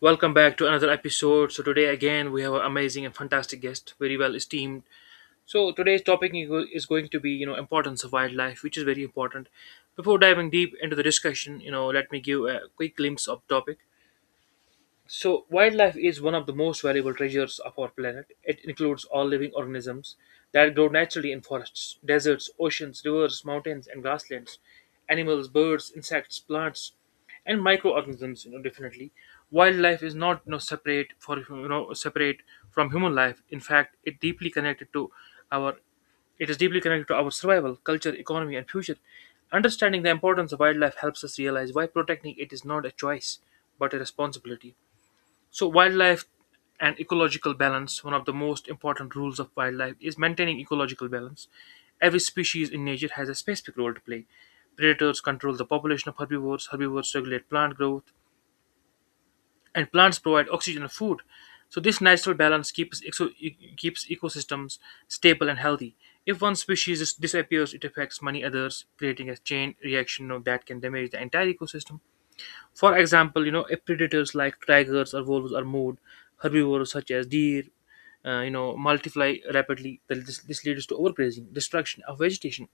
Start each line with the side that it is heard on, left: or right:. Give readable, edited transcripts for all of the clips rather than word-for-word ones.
left: Welcome back to another episode. So today again we have an amazing and fantastic guest, very well esteemed. So today's topic is going to be importance of wildlife, which is very important. Before diving deep into the discussion, let me give a quick glimpse of topic. So, wildlife is one of the most valuable treasures of our planet. It includes all living organisms that grow naturally in forests, deserts, oceans, rivers, mountains, and grasslands. Animals, birds, insects, plants, and microorganisms. Definitely, wildlife is not separate for separate from human life. In fact, it deeply connected to our it is deeply connected to our survival, culture, economy, and future. Understanding the importance of wildlife helps us realize why protecting it is not a choice but a responsibility. So, wildlife and ecological balance, one of the most important rules of wildlife is maintaining ecological balance. Every species in nature has a specific role to play. Predators control the population of herbivores, herbivores regulate plant growth, and plants provide oxygen and food. So, this natural balance keeps ecosystems stable and healthy. If one species disappears, it affects many others, creating a chain reaction that can damage the entire ecosystem. For example, if predators like tigers or wolves are moved, herbivores such as deer, multiply rapidly. Then this leads to overgrazing, destruction of vegetation.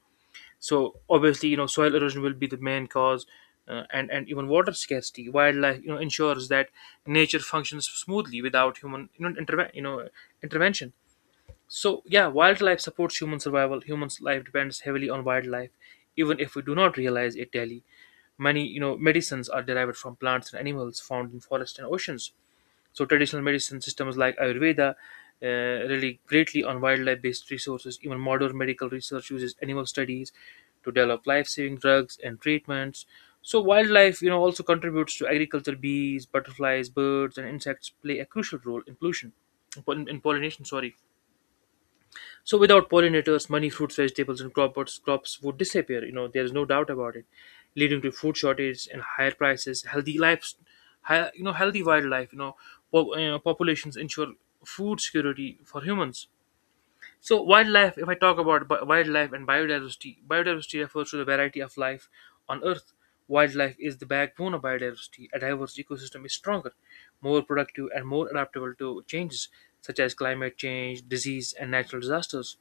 left: So obviously, soil erosion will be the main cause, and even water scarcity. Wildlife, ensures that nature functions smoothly without human, intervention. So, yeah, wildlife supports human survival. Humans' life depends heavily on wildlife, even if we do not realize it daily. Many, medicines are derived from plants and animals found in forests and oceans. So, traditional medicine systems like Ayurveda uh, rely greatly on wildlife-based resources. Even modern medical research uses animal studies to develop life-saving drugs and treatments. So, wildlife, also contributes to agriculture. Bees, butterflies, birds, and insects play a crucial role in pollution, in pollination. Sorry, so without pollinators, many fruits, vegetables, and crops would disappear. You know, there is no doubt about it, leading to food shortage and higher prices. Healthy lives, healthy wildlife. Populations ensure food security for humans. So wildlife, if I talk about wildlife and biodiversity, biodiversity refers to the variety of life on Earth. Wildlife is the backbone of biodiversity. A diverse ecosystem is stronger, more productive, and more adaptable to changes such as climate change, disease, and natural disasters.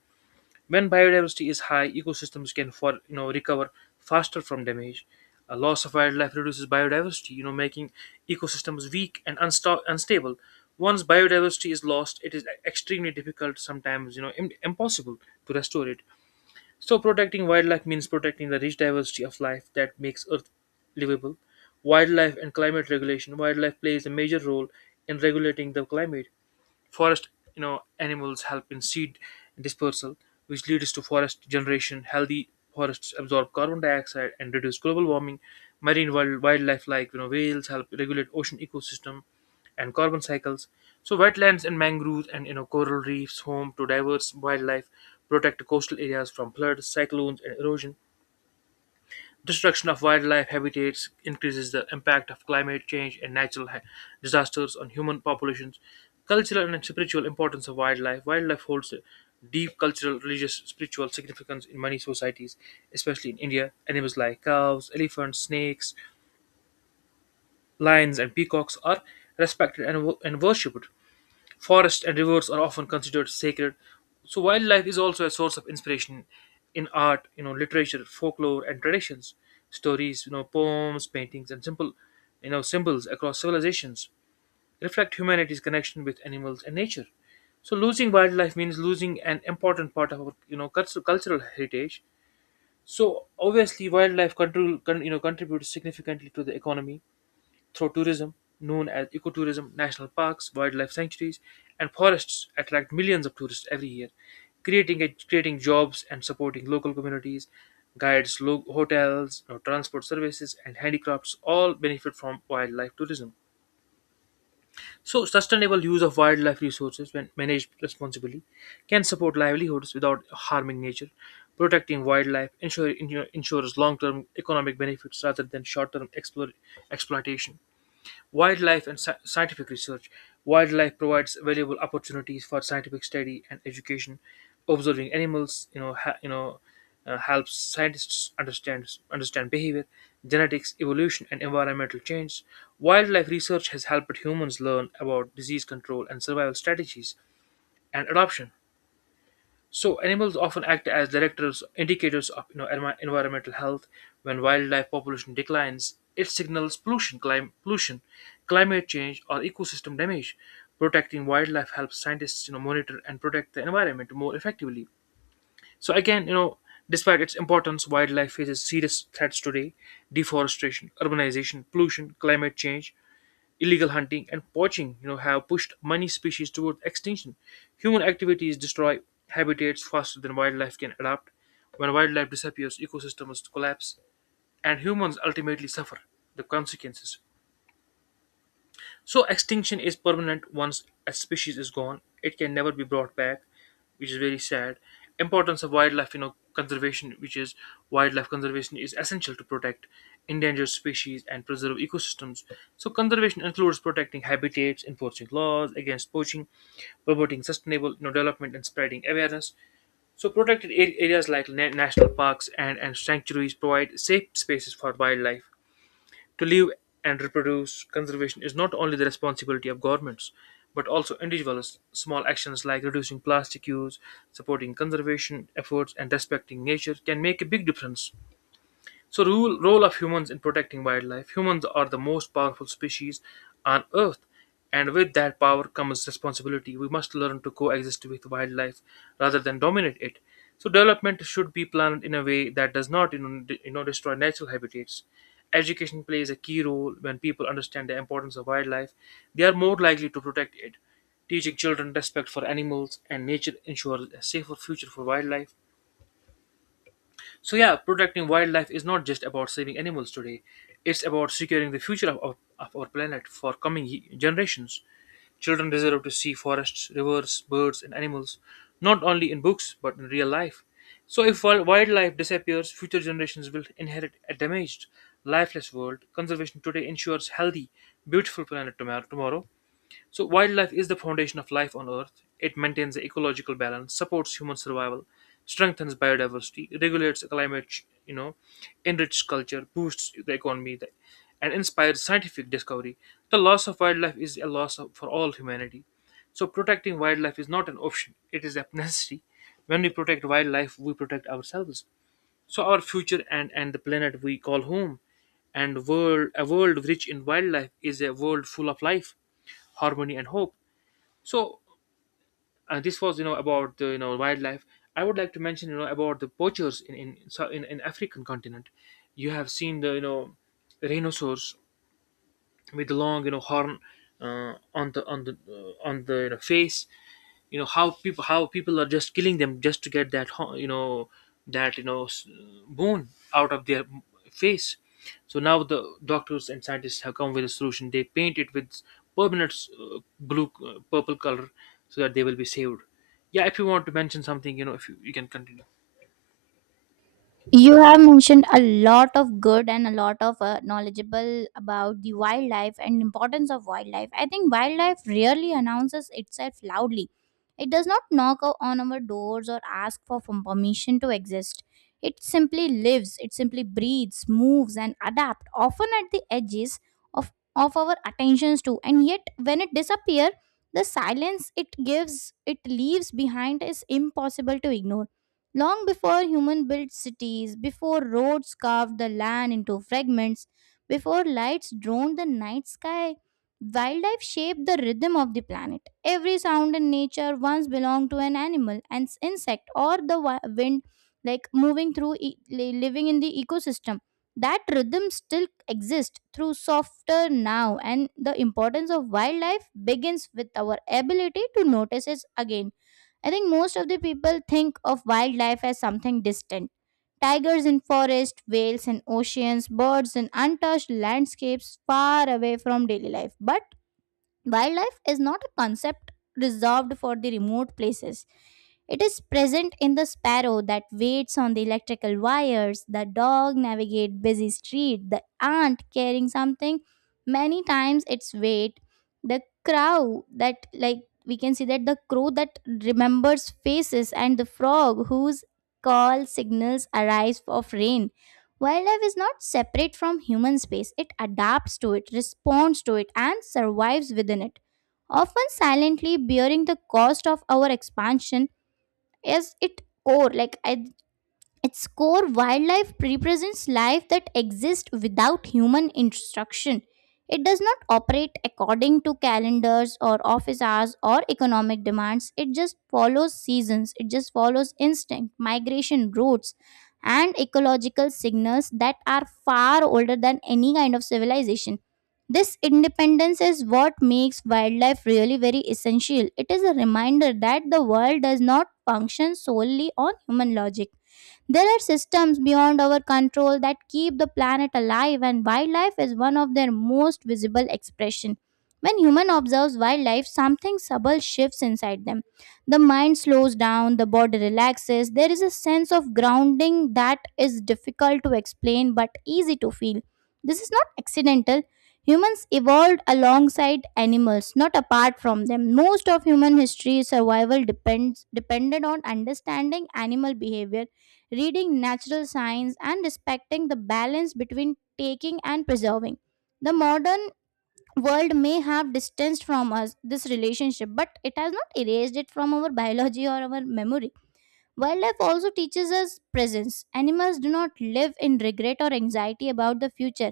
left: When biodiversity is high, ecosystems can for you know recover faster from damage. A loss of wildlife reduces biodiversity, making ecosystems weak and unstable. Once biodiversity is lost, it is extremely difficult, sometimes impossible to restore it. So protecting wildlife means protecting the rich diversity of life that makes Earth livable. Wildlife and climate regulation. Wildlife plays a major role in regulating the climate. Forest, animals help in seed dispersal, which leads to forest generation. Healthy forests absorb carbon dioxide and reduce global warming. Wildlife like whales help regulate ocean ecosystem and carbon cycles. So wetlands and mangroves and coral reefs home to diverse wildlife protect coastal areas from floods, cyclones and erosion. Destruction of wildlife habitats increases the impact of climate change and disasters on human populations. Cultural and spiritual importance of wildlife. Wildlife holds a deep cultural, religious, spiritual significance in many societies, especially in India. Animals like cows, elephants, snakes, lions, and peacocks are respected and worshipped. Forests and rivers are often considered sacred. So wildlife is also a source of inspiration in art, literature, folklore, and traditions. Stories, poems, paintings, and simple, symbols across civilizations reflect humanity's connection with animals and nature. So losing wildlife means losing an important part of our, cultural heritage. So obviously, wildlife control, con- you know, contributes significantly to the economy through tourism known as ecotourism, national parks, wildlife sanctuaries, and forests attract millions of tourists every year, creating creating jobs and supporting local communities. Hotels, transport services, and handicrafts all benefit from wildlife tourism. So, sustainable use of wildlife resources, when managed responsibly, can support livelihoods without harming nature. Protecting wildlife ensures long term economic benefits rather than short term exploitation. Wildlife and scientific research. Wildlife provides valuable opportunities for scientific study and education. Observing animals, helps scientists understand behavior, genetics, evolution, and environmental change. Wildlife research has helped humans learn about disease control and survival strategies and adoption. So animals often act as indicators of environmental health. When wildlife population declines, it signals pollution, climate change, or ecosystem damage. Protecting wildlife helps scientists monitor and protect the environment more effectively. So again, despite its importance, wildlife faces serious threats today: deforestation, urbanization, pollution, climate change. Illegal hunting and poaching, have pushed many species toward extinction. Human activities destroy habitats faster than wildlife can adapt. When wildlife disappears, ecosystems collapse, and humans ultimately suffer the consequences. So extinction is permanent. Once a species is gone, it can never be brought back, which is very sad. Importance of wildlife, you know, conservation, which is wildlife conservation, is essential to protect endangered species and preserve ecosystems. So conservation includes protecting habitats, enforcing laws against poaching, promoting sustainable development, and spreading awareness. So areas like national parks and sanctuaries provide safe spaces for wildlife to live and reproduce. Conservation is not only the responsibility of governments, but also individuals. Small actions like reducing plastic use, supporting conservation efforts, and respecting nature can make a big difference. So rule role of humans in protecting wildlife. Humans are the most powerful species on earth and with that power comes responsibility. We must learn to coexist with wildlife rather than dominate it. So development should be planned in a way that does not destroy natural habitats. Education plays a key role when people understand the importance of wildlife. They are more likely to protect it. Teaching children respect for animals and nature ensures a safer future for wildlife. So yeah, protecting wildlife is not just about saving animals today. It's about securing the future of our planet for coming generations. Children deserve to see forests, rivers, birds, and animals, not only in books but in real life. So, if wildlife disappears, future generations will inherit a damaged, lifeless world. Conservation today ensures healthy, beautiful planet tomorrow. So, wildlife is the foundation of life on Earth. It maintains the ecological balance, supports human survival, strengthens biodiversity, regulates climate, enriches culture, boosts the economy, and inspires scientific discovery. The loss of wildlife is a loss for all humanity. So, protecting wildlife is not an option; it is a necessity. When we protect wildlife, we protect ourselves. So, our future and the planet we call home, and world a world rich in wildlife is a world full of life, harmony, and hope. So this was about the wildlife. I would like to mention about the poachers in African continent. You have seen the rhinoceros with the long horn on the on the on the you know, face, you know how people are just killing them just to get that that you know s- bone out of their face. So now the doctors and scientists have come with a solution. They paint it with permanent s- blue purple color so that they will be saved. Yeah, if you want to mention something, you know, if you, you can continue.
right: You have mentioned a lot of good and a lot of knowledgeable about the wildlife and importance of wildlife. I think wildlife rarely announces itself loudly. It does not knock on our doors or ask for from permission to exist. It simply lives, it simply breathes, moves and adapts, often at the edges of our attentions too. And yet when it disappears, the silence it gives it leaves behind is impossible to ignore. Long before human built cities, before roads carved the land into fragments, before lights droned the night sky, wildlife shaped the rhythm of the planet. Every sound in nature once belonged to an animal, an insect, or the wind, like moving through, living in the ecosystem. That rhythm still exists through softer now, and the importance of wildlife begins with our ability to notice it again. I think most of the people think of wildlife as something distant. Tigers in forests, whales in oceans, birds in untouched landscapes far away from daily life. But wildlife is not a concept reserved for the remote places. It is present in the sparrow that waits on the electrical wires, the dog navigate busy street, the ant carrying something many times its weight, the crow that like we can see, that the crow that remembers faces and the frog whose call signals arise of rain. Wildlife is not separate from human space, it adapts to it, responds to it, and survives within it, often silently bearing the cost of our expansion as its core. Like, I Its core, wildlife represents life that exists without human instruction. It does not operate according to calendars or office hours or economic demands. It just follows seasons, it just follows instinct, migration routes, and ecological signals that are far older than any kind of civilization. This independence is what makes wildlife really very essential. It is a reminder that the world does not function solely on human logic. There are systems beyond our control that keep the planet alive, and wildlife is one of their most visible expression. When human observes wildlife, something subtle shifts inside them. The mind slows down, the body relaxes. There is a sense of grounding that is difficult to explain but easy to feel. This is not accidental. Humans evolved alongside animals, not apart from them. Most of human history survival depends depended on understanding animal behavior, reading natural science, and respecting the balance between taking and preserving. The modern world may have distanced from us this relationship, but it has not erased it from our biology or our memory. Wildlife also teaches us presence. Animals do not live in regret or anxiety about the future.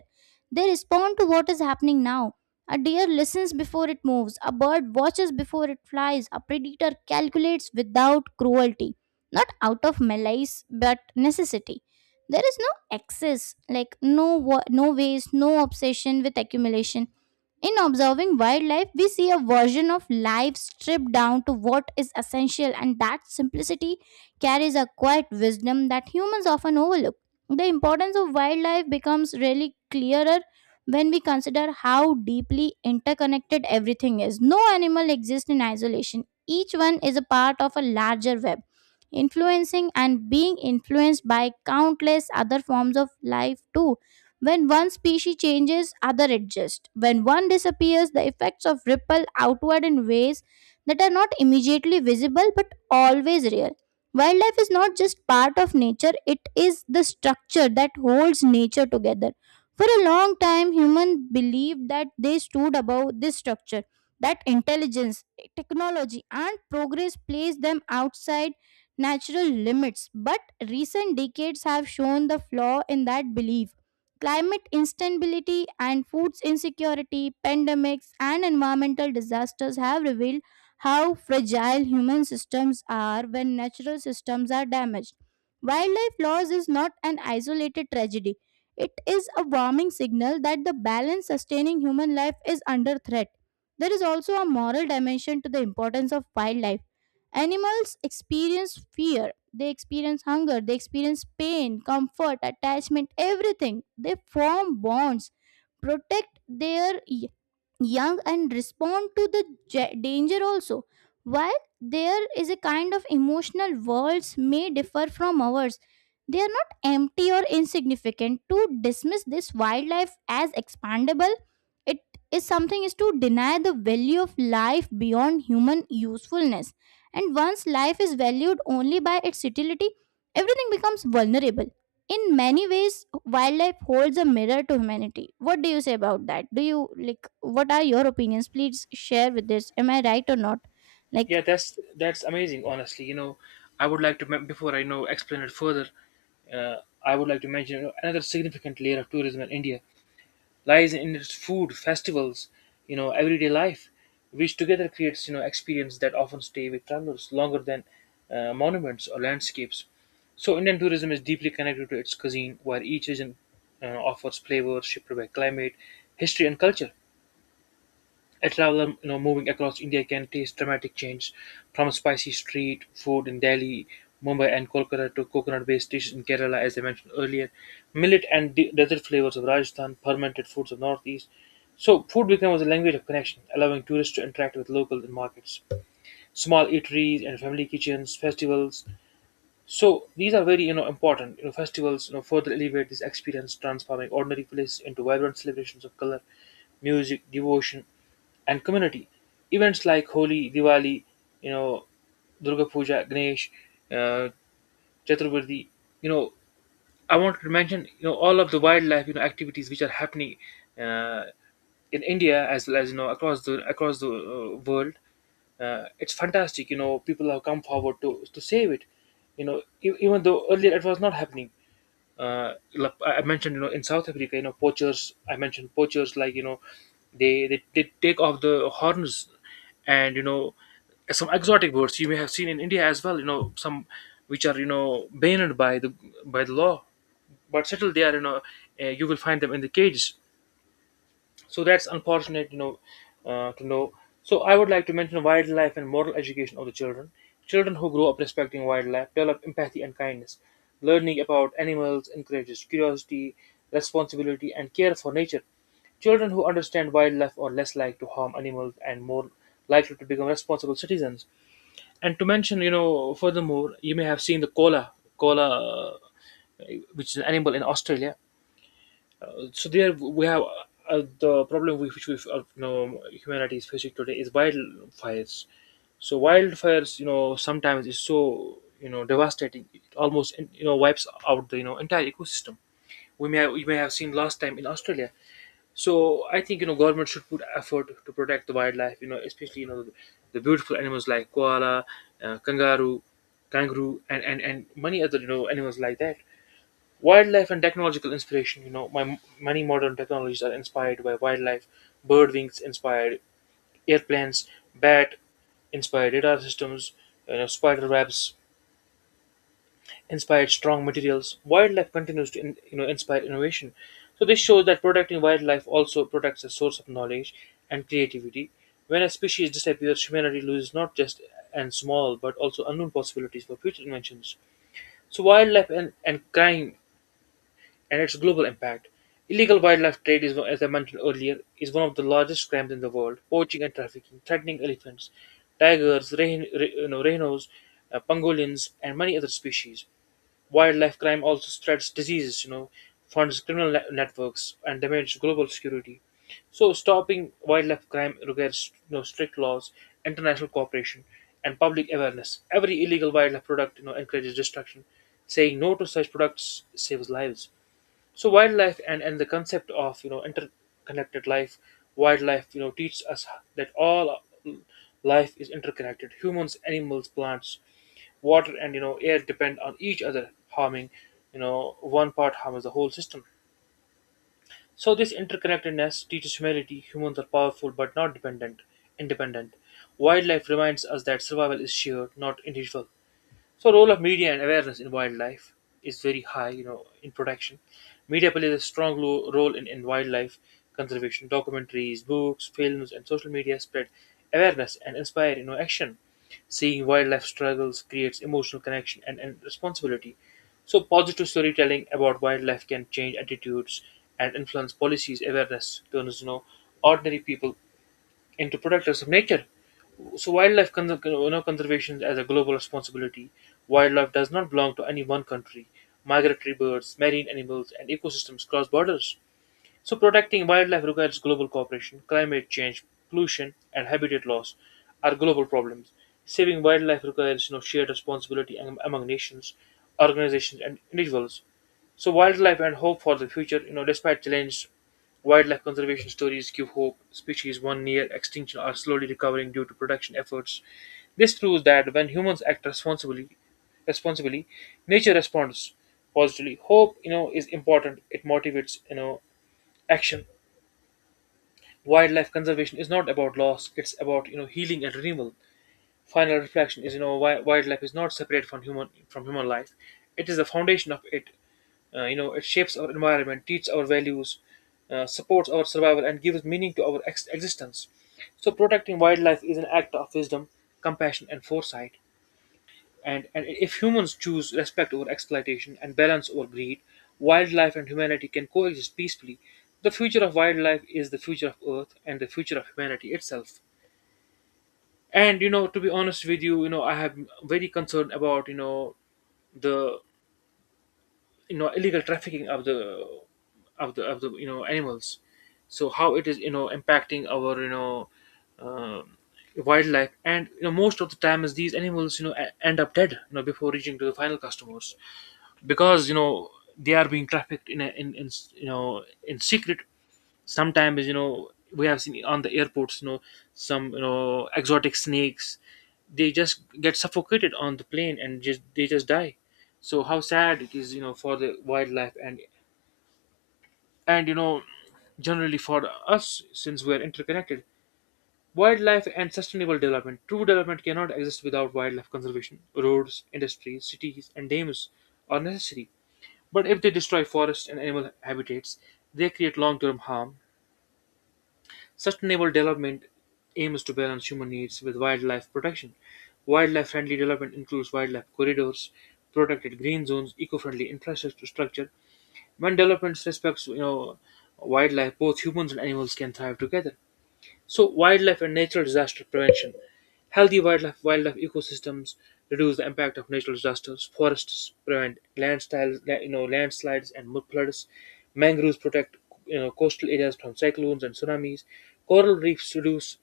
right: They respond to what is happening now. A deer listens before it moves, a bird watches before it flies, a predator calculates without cruelty, not out of malice but necessity. There is no excess, like no waste, no obsession with accumulation. In observing wildlife, we see a version of life stripped down to what is essential, and that simplicity carries a quiet wisdom that humans often overlook. The importance of wildlife becomes really clearer when we consider how deeply interconnected everything is. No animal exists in isolation, each one is a part of a larger web, influencing and being influenced by countless other forms of life, too. When one species changes, other adjust. When one disappears, the effects of ripple outward in ways that are not immediately visible but always real. Wildlife is not just part of nature, it is the structure that holds nature together. For a long time, humans believed that they stood above this structure, that intelligence, technology, and progress placed them outside natural limits. But recent decades have shown the flaw in that belief. Climate instability and food insecurity, pandemics, and environmental disasters have revealed how fragile human systems are when natural systems are damaged. Wildlife loss is not an isolated tragedy. It is a warning signal that the balance sustaining human life is under threat. There is also a moral dimension to the importance of wildlife. Animals experience fear, they experience hunger, they experience pain, comfort, attachment, everything. They form bonds, protect their young and respond to the danger also. While there is a kind of emotional worlds may differ from ours, they are not empty or insignificant. To dismiss this wildlife as expandable, it is something is to deny the value of life beyond human usefulness. And once life is valued only by its utility, everything becomes vulnerable. In many ways wildlife holds a mirror to humanity. What do you say about that? Do you like, what are your opinions? Please share with this. Am I right or not, like?
left: Yeah, that's amazing, honestly. You know, I would like to before I, you know, explain it further, uh, I would like to mention, you know, another significant layer of tourism in India lies in its food, festivals, you know, everyday life, which together creates, you know, experience that often stay with travelers longer than monuments or landscapes. So Indian tourism is deeply connected to its cuisine, where each region offers flavors shaped by climate, history, and culture. A traveler, you know, moving across India can taste dramatic change, from spicy street food in Delhi, Mumbai, and Kolkata to coconut-based dishes in Kerala, as I mentioned earlier, millet and desert flavors of Rajasthan, fermented foods of Northeast. So, food becomes a language of connection, allowing tourists to interact with local markets, small eateries and family kitchens, festivals, so these are very important. Festivals further elevate this experience, transforming ordinary places into vibrant celebrations of color, music, devotion, and community. Events like Holi, Diwali, you know Durga Puja, Ganesh, uh, Chaturvedi. You know I want to mention all of the wildlife activities which are happening uh, in India as well as across the world. It's fantastic, people have come forward to save it, even though earlier it was not happening. Like I mentioned, in south africa, poachers, I mentioned poachers, they take off the horns. And some exotic birds you may have seen in india as well, some which are banned by the law, but still they are, you will find them in the cages. So that's unfortunate, to know. So I would like to mention wildlife and moral education of the children. Children who grow up respecting wildlife develop empathy and kindness. Learning about animals encourages curiosity, responsibility, and care for nature. Children who understand wildlife are less likely to harm animals and more likely to become responsible citizens. And to mention, furthermore, you may have seen the koala, koala, uh, which is an animal in Australia. So there we have the problem with which we humanity is facing today is wildfires. So wildfires, sometimes is so devastating. It almost wipes out the entire ecosystem. We may have seen last time in Australia. So I think government should put effort to protect the wildlife. Especially the beautiful animals like koala, kangaroo, and many other animals like that. Wildlife and technological inspiration. You know, my many modern technologies are inspired by wildlife. Bird wings inspired airplanes. Bat inspired radar systems. Spider webs inspired strong materials. Wildlife continues to in, you know inspire innovation. So this shows that protecting wildlife also protects a source of knowledge and creativity. When a species disappears, humanity loses not just and small but also unknown possibilities for future inventions. So wildlife and crime and its global impact. Illegal wildlife trade, as I mentioned earlier, is one of the largest crimes in the world. Poaching and trafficking, threatening elephants, tigers, rehn, re, you know, rhinos, pangolins, and many other species. Wildlife crime also spreads diseases, funds criminal networks, and damages global security. So, stopping wildlife crime requires, strict laws, international cooperation, and public awareness. Every illegal wildlife product, encourages destruction. Saying no to such products saves lives. So wildlife and the concept of interconnected life. Wildlife teaches us that all life is interconnected. Humans, animals, plants, water, and air depend on each other. Harming one part harms the whole system. So this interconnectedness teaches humanity humans are powerful but not dependent, independent. Wildlife reminds us that survival is shared, not individual. So role of media and awareness in wildlife is very high, in protection. Media plays a strong role in wildlife conservation. Documentaries, books, films, and social media spread awareness and inspire, action. Seeing wildlife struggles creates emotional connection and responsibility. So positive storytelling about wildlife can change attitudes and influence policies. Awareness turns, ordinary people into protectors of nature. So, wildlife conservation as a global responsibility. Wildlife does not belong to any one country. Migratory birds, marine animals, and ecosystems cross borders. So, protecting wildlife requires global cooperation. Climate change, pollution, and habitat loss are global problems. Saving wildlife requires, shared responsibility among nations, organizations, and individuals. So wildlife and hope for the future, despite challenge, wildlife conservation stories give hope. Species one near extinction are slowly recovering due to protection efforts. This proves that when humans act responsibly, nature responds positively. Hope, is important. It motivates, action. Wildlife conservation is not about loss; it's about healing and renewal. Final reflection is, wildlife is not separate from human life. It is the foundation of it. It shapes our environment, teaches our values, supports our survival, and gives meaning to our existence. So, protecting wildlife is an act of wisdom, compassion, and foresight. And if humans choose respect over exploitation and balance over greed, wildlife and humanity can coexist peacefully. The future of wildlife is the future of Earth and the future of humanity itself. And to be honest with you, I have very concerned about the illegal trafficking of the animals. So how it is impacting our um wildlife. And most of the time is these animals end up dead, before reaching to the final customers, because they are being trafficked in in secret. Sometimes we have seen on the airports, some exotic snakes, they just get suffocated on the plane and just die. So how sad it is, for the wildlife, and and you know generally for us since we are interconnected. Wildlife and sustainable development. True development cannot exist without wildlife conservation. Roads, industries, cities, and dams are necessary, but if they destroy forests and animal habitats, they create long-term harm. Sustainable development aims to balance human needs with wildlife protection. Wildlife friendly development includes wildlife corridors, protected green zones, eco-friendly infrastructure. When development respects wildlife, both humans and animals can thrive together. So wildlife and natural disaster prevention. Healthy wildlife ecosystems reduce the impact of natural disasters. Forests prevent landslides, and mud floods. Mangroves protect, coastal areas from cyclones and tsunamis. Coral reefs reduce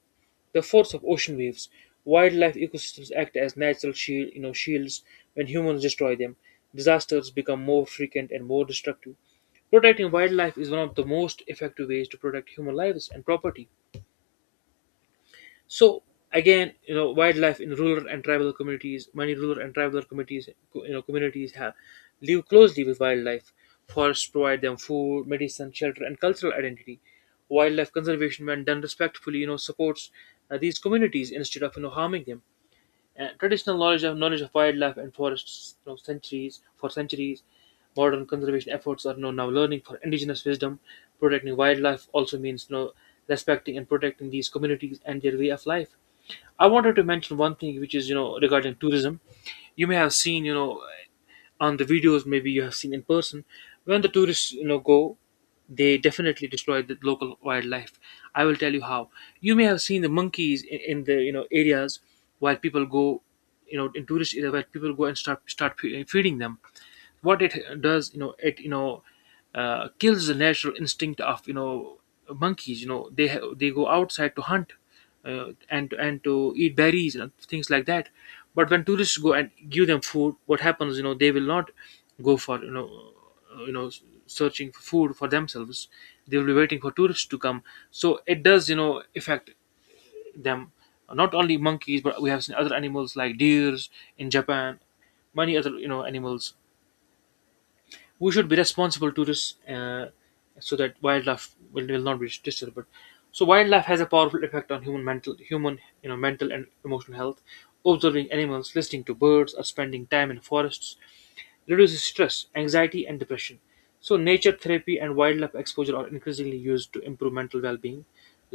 left: the force of ocean waves. Wildlife ecosystems act as natural shield, shields when humans destroy them. Disasters become more frequent and more destructive. Protecting wildlife is one of the most effective ways to protect human lives and property. So again, wildlife in rural and tribal communities, many rural and tribal communities, co- you know, communities have live closely with wildlife. Forests provide them food, medicine, shelter, and cultural identity. Wildlife conservation, when done respectfully, supports these communities instead of harming them. Traditional knowledge of wildlife and forests, you know, centuries for centuries, modern conservation efforts are now learning for indigenous wisdom. Protecting wildlife also means, respecting and protecting these communities and their way of life. I wanted to mention one thing, which is regarding tourism. You may have seen on the videos, maybe you have seen in person, when the tourists go, they definitely destroy the local wildlife. I will tell you how. You may have seen the monkeys in the areas. While people go, in tourist area where people go and feeding them. What it does, you know it you know kills the natural instinct of monkeys. They go outside to hunt, and to eat berries and things like that. But when tourists go and give them food, what happens, they will not go for, searching for food for themselves. They will be waiting for tourists to come. So it does, affect them. Not only monkeys, but we have seen other animals like deers in japan, many other animals. We should be responsible tourists, so that wildlife will not be disturbed. But so wildlife has a powerful effect on human mental human you know mental and emotional health. Observing animals, listening to birds, or spending time in forests reduces stress, anxiety, and depression. So nature therapy and wildlife exposure are increasingly used to improve mental well-being.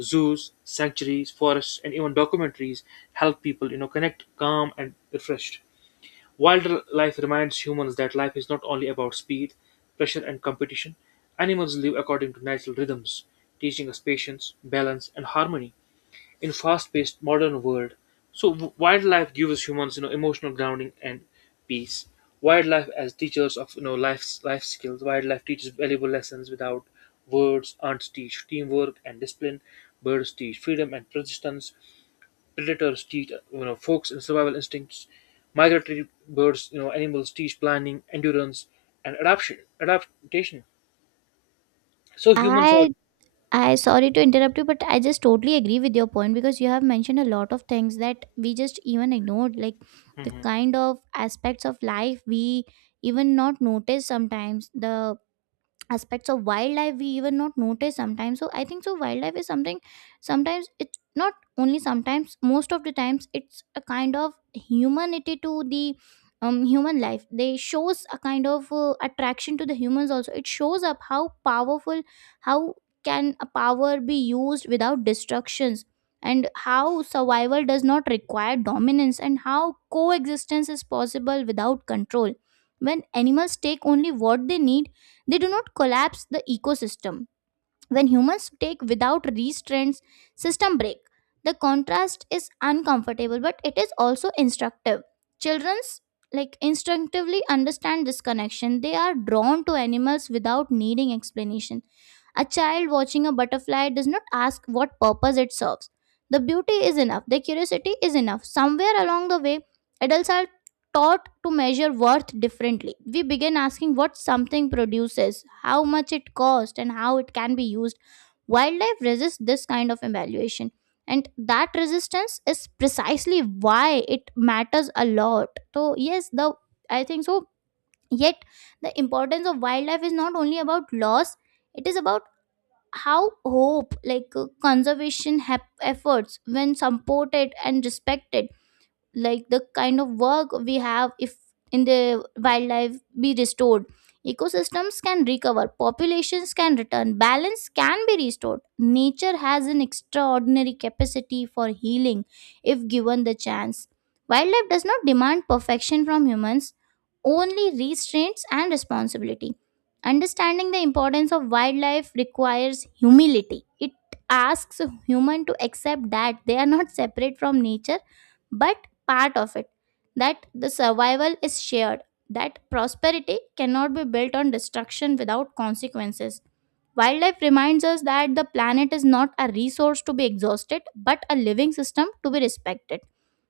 left: Zoos, sanctuaries, forests, and even documentaries help people, connect, calm and refreshed. Wildlife reminds humans that life is not only about speed, pressure, and competition. Animals live according to natural rhythms, teaching us patience, balance, and harmony in fast-paced modern world. So wildlife gives humans, emotional grounding and peace. Wildlife as teachers of life skills. Wildlife teaches valuable lessons without words. Ants teach teamwork and discipline. Birds teach freedom and persistence. Predators teach, folks and survival instincts. Migratory birds, animals teach planning, endurance, and adaptation. So humans have.
right: I I sorry to interrupt you, but I just totally agree with your point because you have mentioned a lot of things that we just even ignored, like the
left: Hmm.
right: kind of aspects of life we even not notice sometimes. The aspects of wildlife we even not notice sometimes, so I think so wildlife is something, sometimes it's not only sometimes, most of the times it's a kind of humanity to the human life. They shows a kind of attraction to the humans also. It shows up how powerful, how can a power be used without destructions, and how survival does not require dominance, and how coexistence is possible without control. When animals take only what they need, they do not collapse the ecosystem. When humans take without restraints, system break. The contrast is uncomfortable, but it is also instructive. Children's like instinctively understand this connection. They are drawn to animals without needing explanation. A child watching a butterfly does not ask what purpose it serves. The beauty is enough, the curiosity is enough. Somewhere along the way, adults are taught to measure worth differently. We begin asking what something produces, how much it costs, and how it can be used. Wildlife resists this kind of evaluation. And that resistance is precisely why it matters a lot. So, yes, the I think so. Yet, the importance of wildlife is not only about loss, it is about how hope, like conservation efforts when supported and respected, like the kind of work we have. If in the wildlife be restored, ecosystems can recover, populations can return, balance can be restored. Nature has an extraordinary capacity for healing if given the chance. Wildlife does not demand perfection from humans, only restraints and responsibility. Understanding the importance of wildlife requires humility. It asks human to accept that they are not separate from nature but part of it, that the survival is shared, that prosperity cannot be built on destruction without consequences. Wildlife reminds us that the planet is not a resource to be exhausted but a living system to be respected.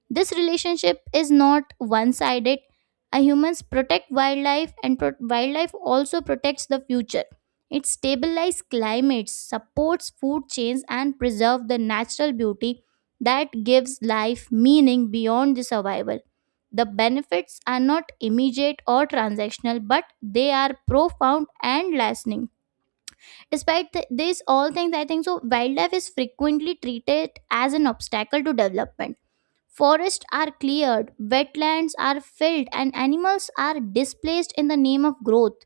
right: This relationship is not one sided. Humans protect wildlife, and wildlife also protects the future. It stabilizes climates, supports food chains, and preserves the natural beauty that gives life meaning beyond the survival. The benefits are not immediate or transactional, but they are profound and lasting. Despite these all things, I think so. Wildlife is frequently treated as an obstacle to development. Forests are cleared, wetlands are filled, and animals are displaced in the name of growth.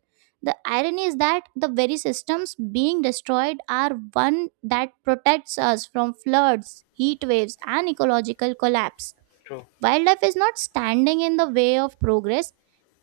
right: The irony is that the very systems being destroyed are one that protects us from floods, heat waves, and ecological collapse.
left: True.
right: Wildlife is not standing in the way of progress,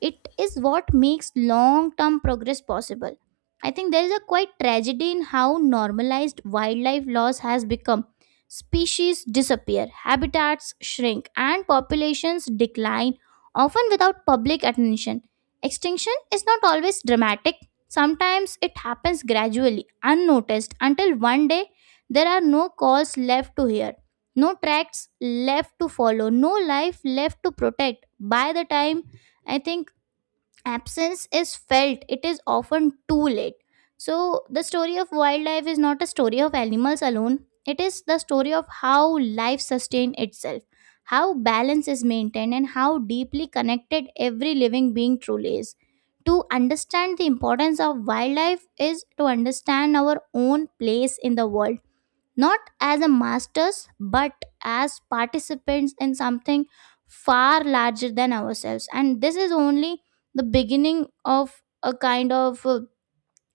right: it is what makes long term progress possible. I think there is a quite tragedy in how normalized wildlife loss has become. Species disappear, habitats shrink, and populations decline, often without public attention. Extinction is not always dramatic. Sometimes it happens gradually, unnoticed, until one day there are no calls left to hear, no tracks left to follow, no life left to protect. By the time, I think, absence is felt, it is often too late. So, the story of wildlife is not a story of animals alone, it is the story of how life sustains itself, how balance is maintained, and how deeply connected every living being truly is. To understand the importance of wildlife is to understand our own place in the world, not as a masters but as participants in something far larger than ourselves. And this is only the beginning of a kind of uh,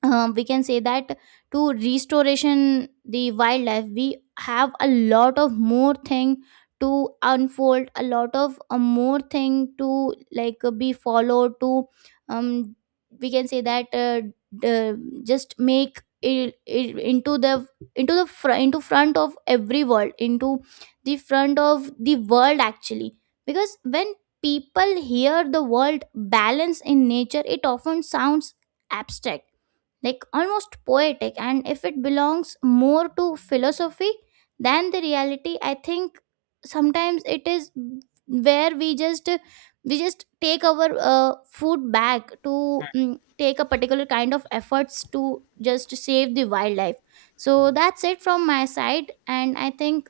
right: uh, we can say that, to restoration the wildlife we have a lot of more thing to unfold, a lot of more thing to like be followed to, um we can say that, d- just make it into the into the into front of every world, into the front of the world actually. Because when people hear the word balance in nature, it often sounds abstract, like almost poetic, and if it belongs more to philosophy than the reality, I think sometimes it is where we just take our food back to, take a particular kind of efforts to just save the wildlife. So that's it from my side. And I think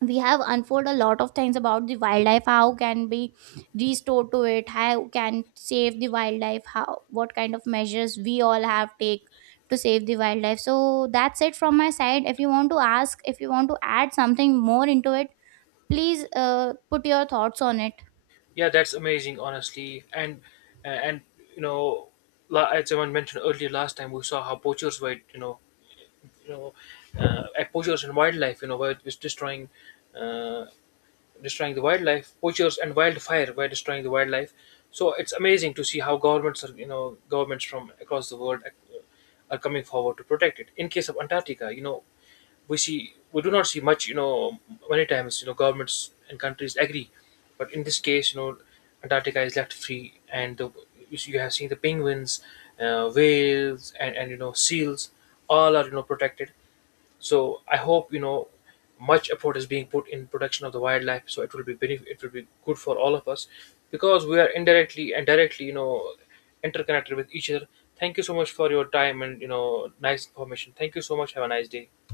right: we have unfold a lot of things about the wildlife, how can be restored to it, how can save the wildlife, how, what kind of measures we all have take to save the wildlife. So that's it from my side. If you want to ask, if you want to add something more into it, please put your thoughts on it.
left: Yeah, that's amazing honestly. And you know as someone mentioned earlier last time, we saw how poachers were, you know at poachers and wildlife, were was destroying, uh, destroying the wildlife, poachers and wildfire were destroying the wildlife. So it's amazing to see how governments are, governments from across the world are coming forward to protect it. In case of Antarctica, we do not see much, many times, governments and countries agree, but in this case, Antarctica is left free, and you have seen the penguins, whales, and seals, all are protected. So I hope much effort is being put in protection of the wildlife. So it will be it will be good for all of us, because we are indirectly and directly interconnected with each other. Thank you so much for your time and, nice information. Thank you so much. Have a nice day.